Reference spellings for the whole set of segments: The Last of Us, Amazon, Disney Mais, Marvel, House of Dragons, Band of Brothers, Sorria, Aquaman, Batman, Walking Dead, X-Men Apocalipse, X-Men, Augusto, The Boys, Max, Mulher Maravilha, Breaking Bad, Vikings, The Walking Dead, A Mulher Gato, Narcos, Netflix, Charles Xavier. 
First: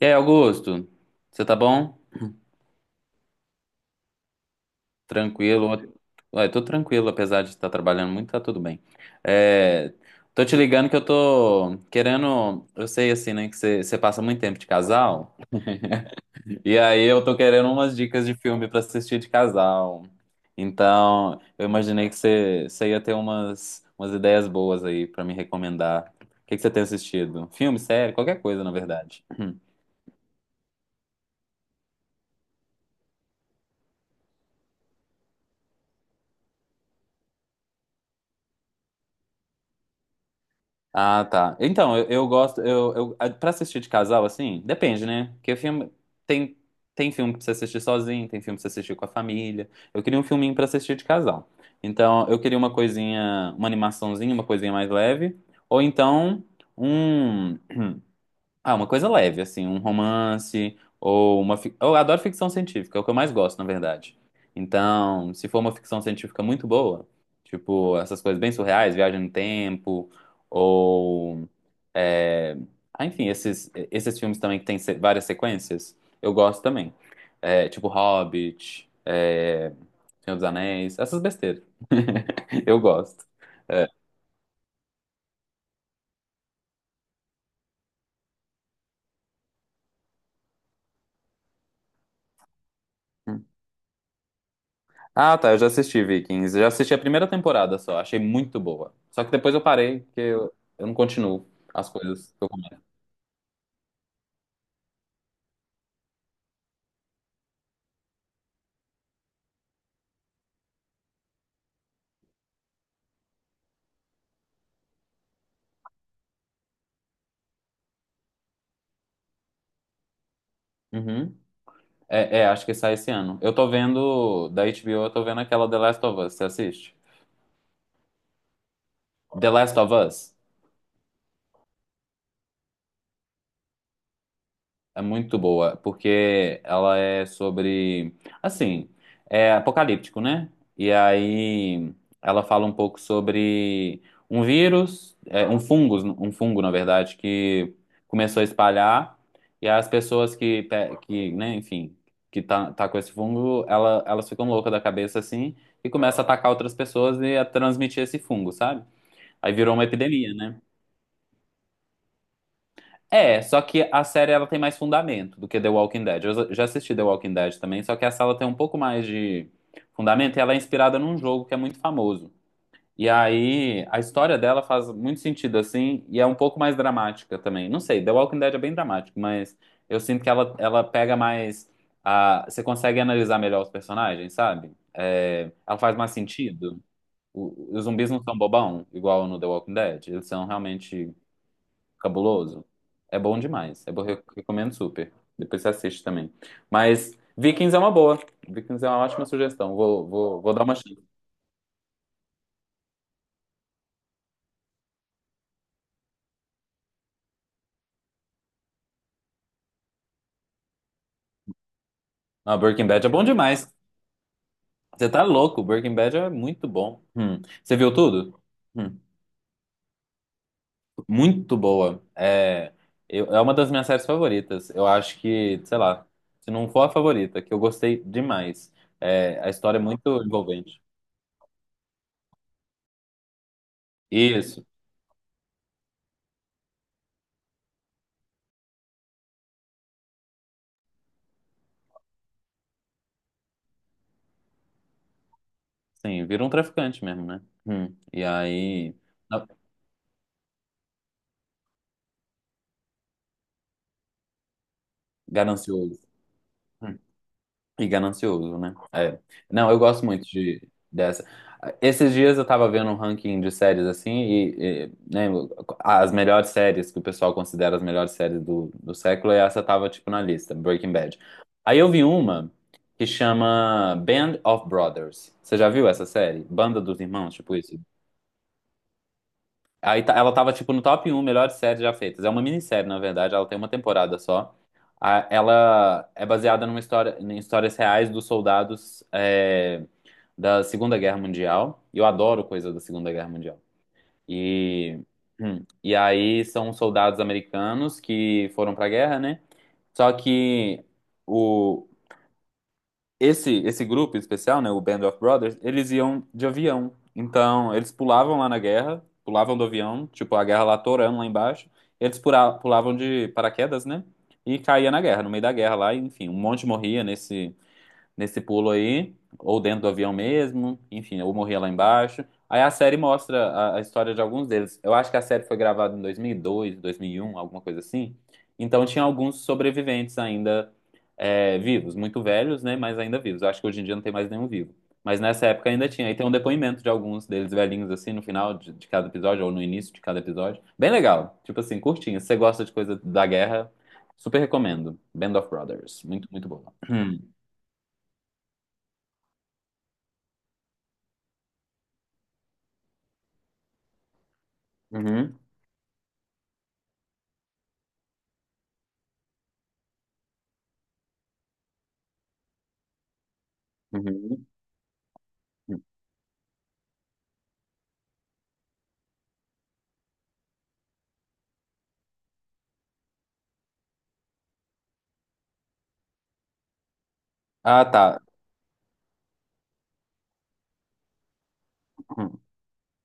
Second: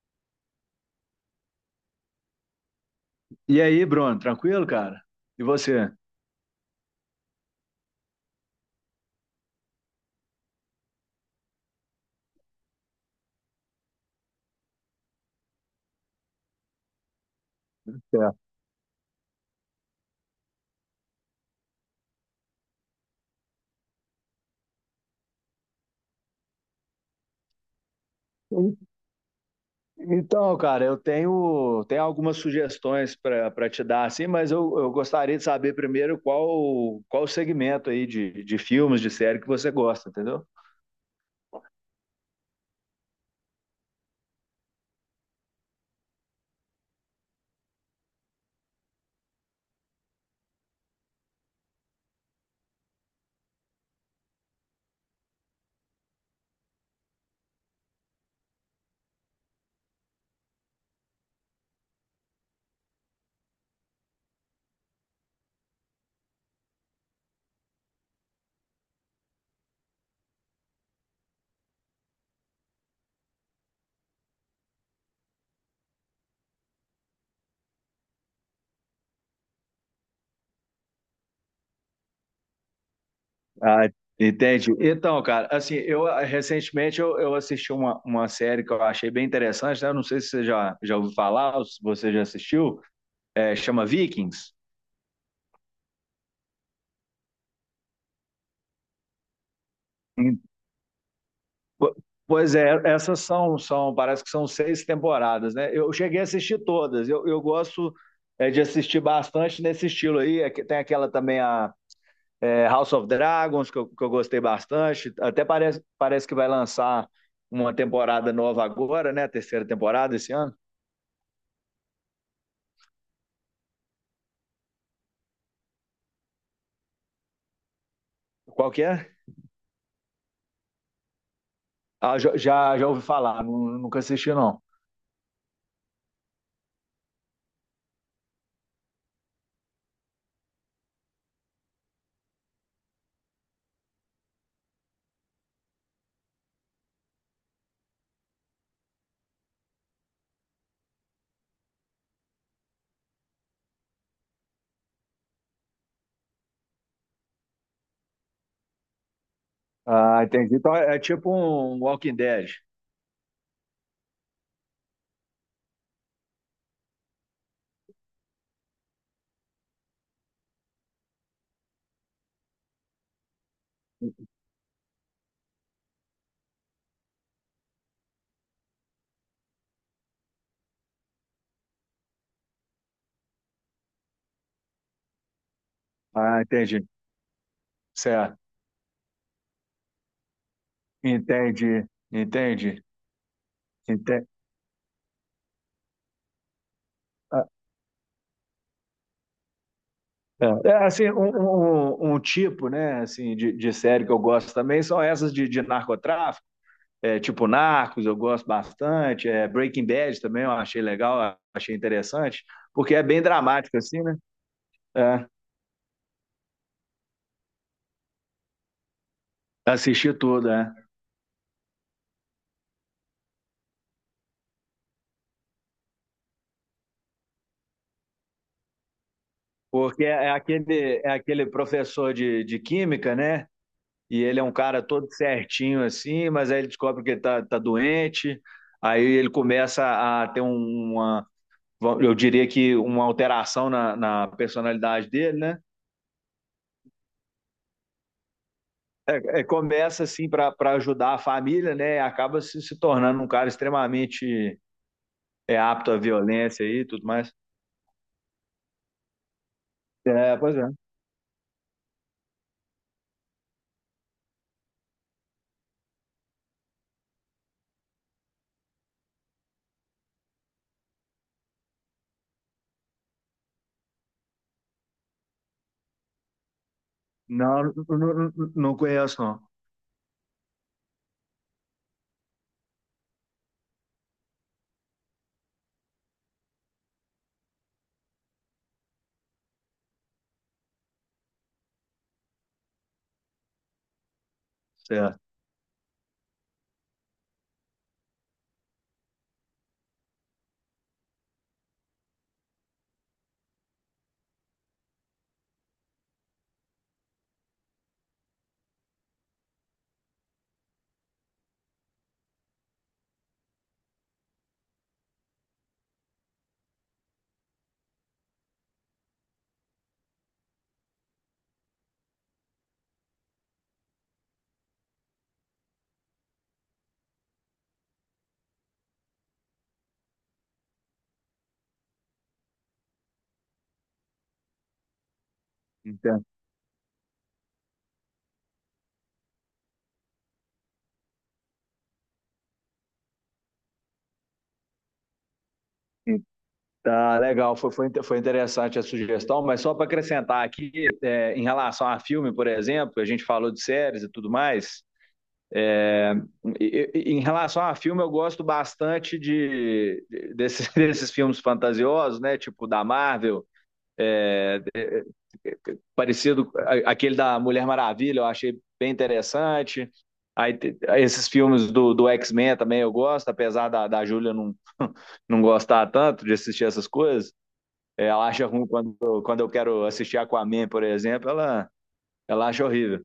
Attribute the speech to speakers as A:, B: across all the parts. A: E aí, Augusto? Você tá bom?
B: E aí, Bruno, tranquilo, cara? E
A: Tranquilo?
B: você?
A: Ué, tô tranquilo, apesar de estar trabalhando muito, tá tudo bem. É, tô te ligando que eu tô querendo. Eu sei, assim, né, que você passa muito tempo de casal. E aí eu tô querendo umas dicas de
B: Certo.
A: filme pra assistir de casal. Então, eu imaginei que você ia ter umas ideias boas aí pra me recomendar. O que que você tem assistido? Filme, série, qualquer coisa, na verdade.
B: Então, cara, eu tenho, tenho algumas sugestões para te dar, assim, mas eu gostaria de saber primeiro qual o segmento aí de filmes, de série que você gosta, entendeu?
A: Ah, tá. Então, eu gosto. Pra assistir de casal, assim, depende, né? Porque filme. Tem, tem filme pra você assistir sozinho, tem filme pra você assistir com a família. Eu queria um filminho pra assistir de casal. Então, eu queria uma coisinha, uma animaçãozinha, uma coisinha mais leve. Ou então, um. Ah, uma coisa leve, assim, um romance ou Eu adoro ficção científica, é o que eu mais gosto, na verdade. Então, se for uma ficção científica muito boa, tipo, essas coisas bem surreais, viagem no tempo, ou. é, enfim, esses filmes também que tem várias sequências, eu gosto também. É, tipo Hobbit, é, Senhor dos Anéis, essas besteiras. Eu gosto. É.
B: Ah, entende? Então, cara, assim, eu recentemente eu assisti uma série que eu achei bem interessante, né? Eu não sei se você já, já ouviu falar, ou se você já assistiu, é, chama Vikings.
A: Ah, tá, eu já assisti Vikings. Já assisti a primeira temporada só, achei muito boa. Só que depois eu parei, porque eu não continuo as
B: Po-
A: coisas que eu
B: Pois é,
A: começo.
B: essas são, são, parece que são seis temporadas, né? Eu cheguei a assistir todas. Eu gosto é, de assistir bastante nesse estilo aí. É que tem aquela também, a é, House of Dragons, que eu gostei bastante. Até parece, parece que vai lançar uma temporada nova agora, né? A terceira temporada esse ano.
A: Uhum. Acho que sai esse ano. Eu tô vendo, da HBO, eu tô vendo aquela The Last of Us, você assiste?
B: Qual que é?
A: The Last of Us?
B: Ah, já, já já ouvi falar, nunca assisti, não.
A: É muito boa, porque ela é sobre, assim, é apocalíptico, né? E aí ela fala um pouco sobre um vírus, é, um fungo, na verdade, que começou a espalhar, e as pessoas que, né, enfim, que tá com esse fungo, elas ficam loucas da cabeça, assim, e começa a atacar outras pessoas e a transmitir esse fungo, sabe? Aí virou uma
B: Ah,
A: epidemia,
B: entendi.
A: né?
B: Então é é tipo um Walking Dead.
A: É, só que a série ela tem mais fundamento do que The Walking Dead. Eu já assisti The Walking Dead também, só que essa ela tem um pouco mais de fundamento e ela é inspirada num jogo que é muito famoso. E aí a história dela faz muito sentido assim e é um pouco mais dramática também. Não sei, The Walking Dead é bem dramático, mas eu sinto que ela pega mais a, você consegue analisar melhor os personagens, sabe? É, ela faz mais
B: Ah,
A: sentido.
B: entendi.
A: Os zumbis não são
B: Certo.
A: bobão, igual no The Walking Dead. Eles são realmente
B: Entendi.
A: cabuloso.
B: Entendi.
A: É bom demais. Eu
B: Entendi.
A: recomendo super. Depois você assiste também. Mas Vikings é uma boa. Vikings é uma ótima sugestão. Vou dar
B: É,
A: uma
B: é,
A: chance.
B: assim, um, um tipo, né, assim, de série que eu gosto também são essas de narcotráfico, é, tipo Narcos, eu gosto bastante, é, Breaking Bad também eu achei legal, achei interessante,
A: Ah, Breaking
B: porque é
A: Bad é
B: bem
A: bom demais.
B: dramático, assim, né?
A: Você tá
B: É,
A: louco. Breaking Bad é muito bom. Hum. Você viu tudo? Hum.
B: assisti tudo, né?
A: Muito boa. É uma das minhas séries favoritas. Eu acho que, sei lá, se não for a favorita, que eu gostei demais. É, a história é
B: Porque
A: muito envolvente.
B: é aquele professor de química, né? E ele é um
A: Isso.
B: cara todo certinho, assim, mas aí ele descobre que ele tá, tá doente, aí ele começa a ter uma eu diria que uma alteração na, na personalidade dele, né?
A: Sim, vira um traficante mesmo, né? Hum. E aí.
B: É, é, começa assim para ajudar a família, né? E acaba se, se tornando um cara extremamente é, apto à
A: Ganancioso.
B: violência e
A: Hum.
B: tudo mais.
A: E ganancioso, né? É. Não, eu gosto muito
B: É, pois é.
A: de, dessa. Esses dias eu tava vendo um ranking de séries assim, e, né, as melhores séries que o pessoal considera as melhores séries do, do século, e essa tava tipo na lista, Breaking Bad. Aí eu vi uma que chama Band of Brothers. Você já viu essa série? Banda dos Irmãos, tipo
B: Não,
A: isso?
B: não, não, não conheço, não.
A: Ela tava, tipo, no top um melhores séries já feitas. É uma minissérie, na verdade, ela tem uma temporada só. Ela é baseada numa história, em histórias reais dos soldados é, da Segunda Guerra Mundial. E eu adoro coisa da Segunda Guerra Mundial. E,
B: Certo.
A: e aí são soldados americanos que foram pra guerra, né? Só que esse grupo especial, né, o Band of Brothers, eles iam de avião. Então, eles pulavam lá na guerra, pulavam do avião, tipo, a guerra lá torando lá embaixo. Eles pulavam de paraquedas, né? E caía na guerra, no meio da guerra lá, e, enfim, um monte morria nesse pulo aí, ou dentro do avião mesmo, enfim, ou morria lá embaixo. Aí a série mostra a história de alguns deles. Eu acho que a série foi gravada em 2002, dois mil e um, alguma coisa assim. Então tinha alguns sobreviventes ainda é, vivos, muito velhos, né, mas ainda vivos. Eu acho que hoje em dia não tem mais nenhum vivo. Mas nessa época ainda tinha. E
B: Entendo.
A: tem um depoimento de alguns deles velhinhos, assim, no final de cada episódio, ou no início de cada episódio. Bem legal. Tipo assim, curtinho. Se você gosta de coisa da guerra, super recomendo. Band of Brothers. Muito, muito boa.
B: Tá legal, foi, foi, foi interessante a sugestão, mas só para acrescentar aqui, é, em relação a filme, por exemplo, a gente falou de séries e tudo mais,
A: Uhum.
B: em relação a filme, eu gosto bastante de, desses, desses filmes fantasiosos, né? Tipo da Marvel,
A: Uhum.
B: é, parecido aquele da Mulher Maravilha, eu achei bem interessante. Aí, esses filmes do, do X-Men também eu gosto, apesar da, da Júlia não, não gostar tanto de assistir essas coisas.
A: Ah,
B: É,
A: tá.
B: ela acha ruim quando, quando eu quero assistir Aquaman, por exemplo, ela,
A: Uhum.
B: ela acha horrível.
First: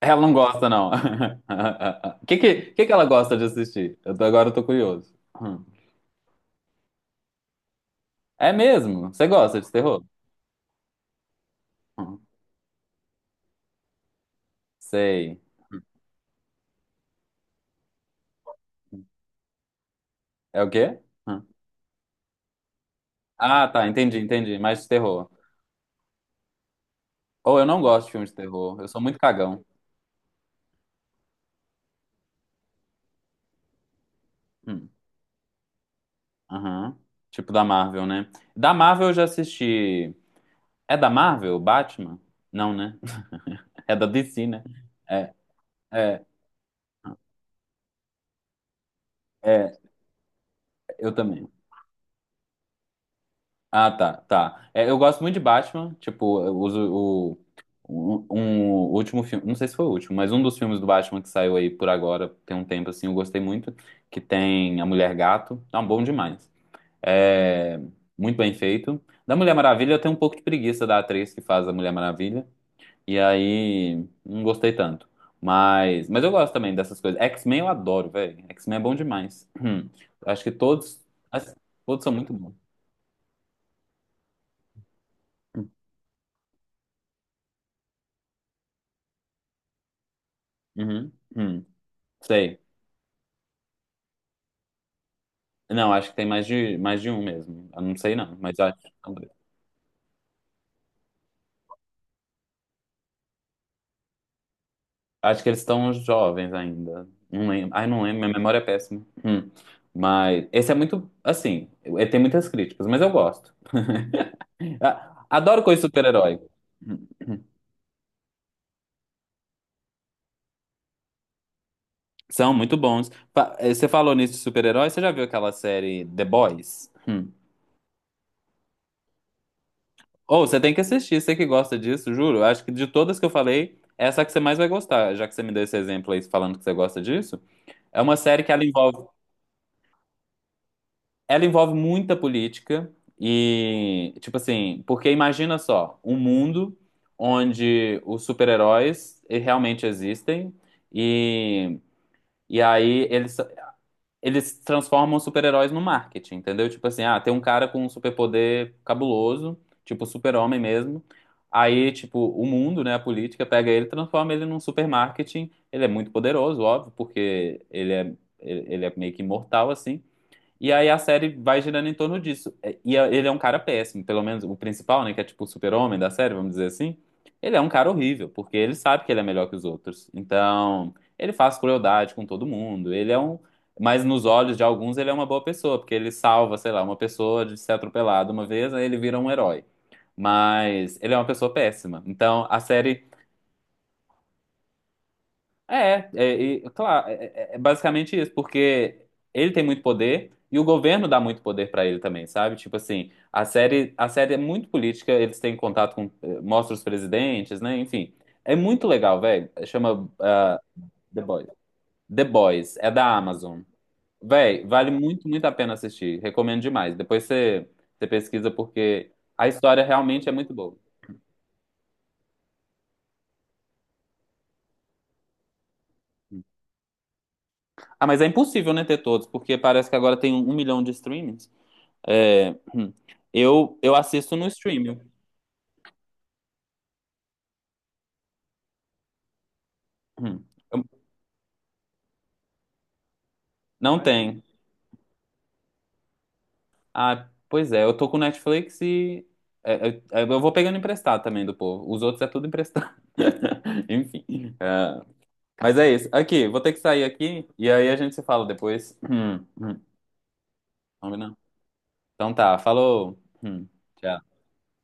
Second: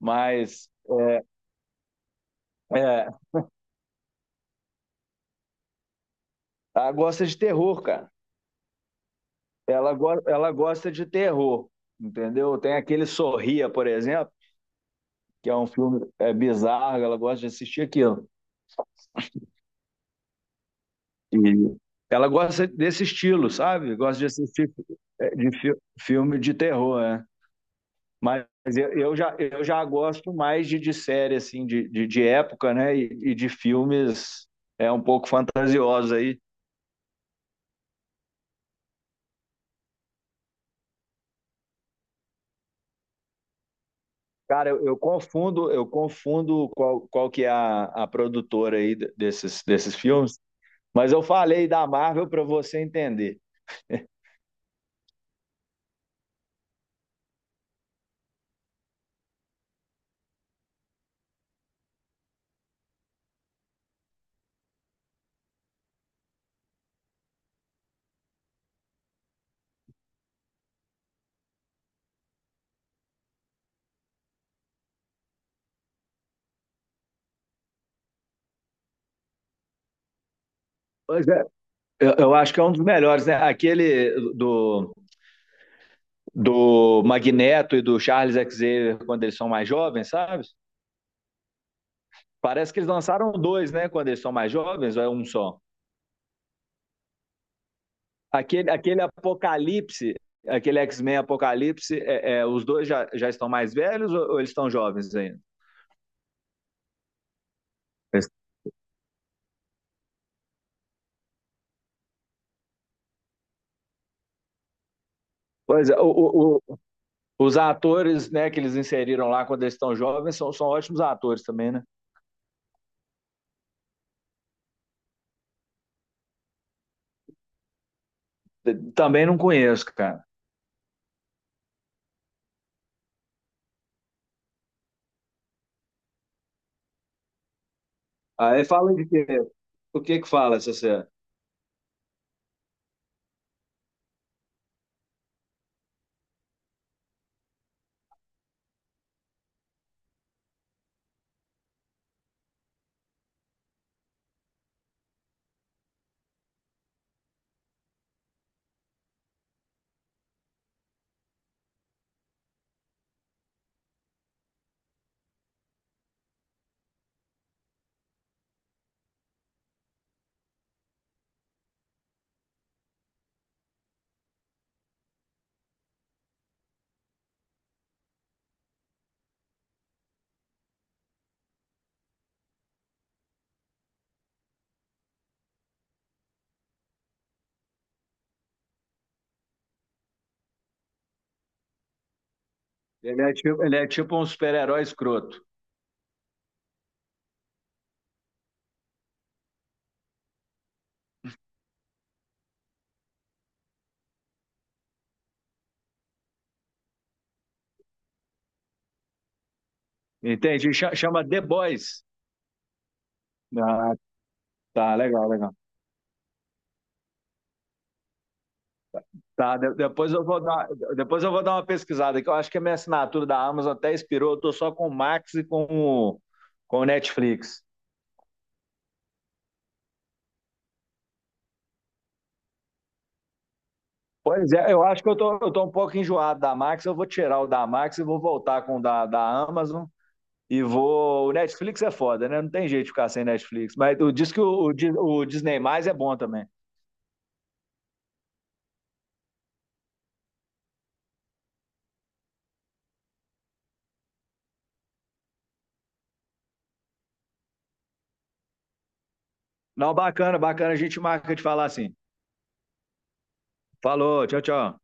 A: Ela não gosta,
B: Mas
A: não. O que que ela
B: é,
A: gosta de assistir? Agora eu tô curioso. Uhum.
B: ela gosta de terror, cara.
A: É mesmo? Você gosta de
B: Ela,
A: terror?
B: ela gosta de terror,
A: Uhum.
B: entendeu? Tem aquele Sorria, por exemplo,
A: Sei.
B: que é um filme é, bizarro, ela gosta de assistir aquilo.
A: Uhum. É o quê? Uhum.
B: E ela gosta desse estilo,
A: Ah, tá.
B: sabe?
A: Entendi,
B: Gosta de
A: entendi.
B: assistir
A: Mais de terror.
B: é, de filme de terror, né?
A: Ou eu não gosto de filmes de
B: Mas
A: terror. Eu
B: eu,
A: sou
B: eu
A: muito
B: já, eu
A: cagão.
B: já gosto mais de série, assim, de época, né? E de filmes
A: Uhum.
B: é, um pouco fantasiosos aí.
A: Aham. Tipo da Marvel, né? Da Marvel eu já assisti. É da Marvel, Batman? Não, né? É da DC, né?
B: Cara, eu
A: É,
B: confundo, eu
A: é,
B: confundo qual, qual que é a produtora aí desses,
A: é.
B: desses filmes. Mas
A: Eu
B: eu
A: também.
B: falei da Marvel para você entender.
A: Tá. É, eu gosto muito de Batman. Tipo, eu uso o, um último filme. Não sei se foi o último, mas um dos filmes do Batman que saiu aí por agora, tem um tempo assim, eu gostei muito. Que tem A Mulher Gato. Tá bom demais. É, muito bem feito. Da Mulher Maravilha, eu tenho um pouco de preguiça da atriz que faz a Mulher Maravilha. E aí, não gostei tanto. Mas eu gosto também dessas coisas. X-Men eu adoro, velho. X-Men é bom demais. Hum. Acho que todos,
B: Pois é,
A: as- Todos são muito
B: eu, acho
A: bons.
B: que é um dos melhores, né? Aquele do, do Magneto e do Charles Xavier quando eles são mais jovens, sabe?
A: Uhum. Uhum. Sei.
B: Parece que eles lançaram dois, né? Quando eles são mais jovens, ou é um só?
A: Não, acho que tem mais de um mesmo. Eu não sei não, mas
B: Aquele,
A: acho que
B: aquele
A: são dois.
B: Apocalipse, aquele X-Men Apocalipse, é, é, os dois já, já estão mais velhos ou eles estão jovens ainda?
A: Acho que eles estão jovens ainda. Não lembro. Ai, não lembro, minha memória é péssima. Hum. Mas esse é muito, assim, ele tem muitas críticas, mas eu gosto. Ah, adoro coisa de
B: Pois é,
A: super-herói.
B: o, os atores né, que eles inseriram lá quando eles estão jovens são, são ótimos atores também, né?
A: São muito bons. Você falou nisso de super-herói, você já viu aquela série The Boys? Hum.
B: Também não conheço, cara.
A: Ou você tem que assistir, você que gosta disso, juro. Acho que de todas que eu falei, essa é a que você mais vai gostar, já que você me deu esse exemplo aí falando que você gosta disso. É uma série que ela
B: Aí fala de
A: envolve,
B: quê? O que que fala, Cessé?
A: Ela envolve muita política e, tipo assim, porque imagina só, um mundo onde os super-heróis realmente existem e, e aí eles transformam os super-heróis no marketing, entendeu? Tipo assim, ah, tem um cara com um superpoder cabuloso, tipo super-homem mesmo. Aí, tipo, o mundo, né, a política, pega ele, e transforma ele num supermarketing. Ele é muito poderoso, óbvio, porque ele é meio que imortal, assim. E aí a série vai girando em torno disso. Ele é um cara péssimo, pelo menos o principal, né, que é tipo o super-homem da série, vamos dizer assim. Ele é um cara horrível, porque ele sabe que ele é melhor que os outros. Então, ele faz crueldade com todo mundo. Ele é um, mas nos olhos de alguns ele é uma boa pessoa, porque ele salva, sei lá, uma pessoa de ser atropelada uma vez, aí ele vira um herói. Mas ele é uma pessoa péssima. Então, a série
B: Ele é tipo um super-herói escroto.
A: é, é, e, claro, é, é- É basicamente isso, porque ele tem muito poder e o governo dá muito poder pra ele também, sabe? Tipo assim, a série é muito política, eles têm contato com, mostra os presidentes, né? Enfim, é muito legal, velho.
B: Entende?
A: The
B: Chama The
A: Boys.
B: Boys.
A: The Boys, é da Amazon.
B: Ah,
A: Véi, vale
B: tá,
A: muito,
B: legal,
A: muito a
B: legal.
A: pena assistir. Recomendo demais. Você pesquisa porque a
B: Tá,
A: história
B: depois eu
A: realmente é
B: vou
A: muito
B: dar,
A: boa.
B: depois eu vou dar uma pesquisada aqui. Eu acho que a minha assinatura da Amazon até expirou. Eu tô só com o Max e com o Netflix.
A: Ah, mas é impossível, né, ter todos, porque parece que agora tem 1 milhão de streamings. É, hum. Eu assisto no
B: Pois é, eu
A: streaming.
B: acho que eu tô um pouco enjoado da Max. Eu vou tirar o da Max e vou voltar com o da, da Amazon.
A: Hum.
B: E
A: Eu-
B: vou. O Netflix é foda, né? Não tem jeito de ficar sem Netflix.
A: não
B: Mas o- diz que
A: tem.
B: o o Disney Mais é bom também.
A: Ah, pois é, eu tô com Netflix e é, eu, eu vou pegando emprestado também do povo. Os outros é tudo emprestado. Enfim. é. Mas é isso. Aqui, vou ter que sair aqui e aí a gente se fala depois.
B: Não, bacana, bacana. A gente marca
A: Combinado?
B: de falar assim.
A: Então tá, falou. Hum. Tchau.
B: Falou, tchau, tchau.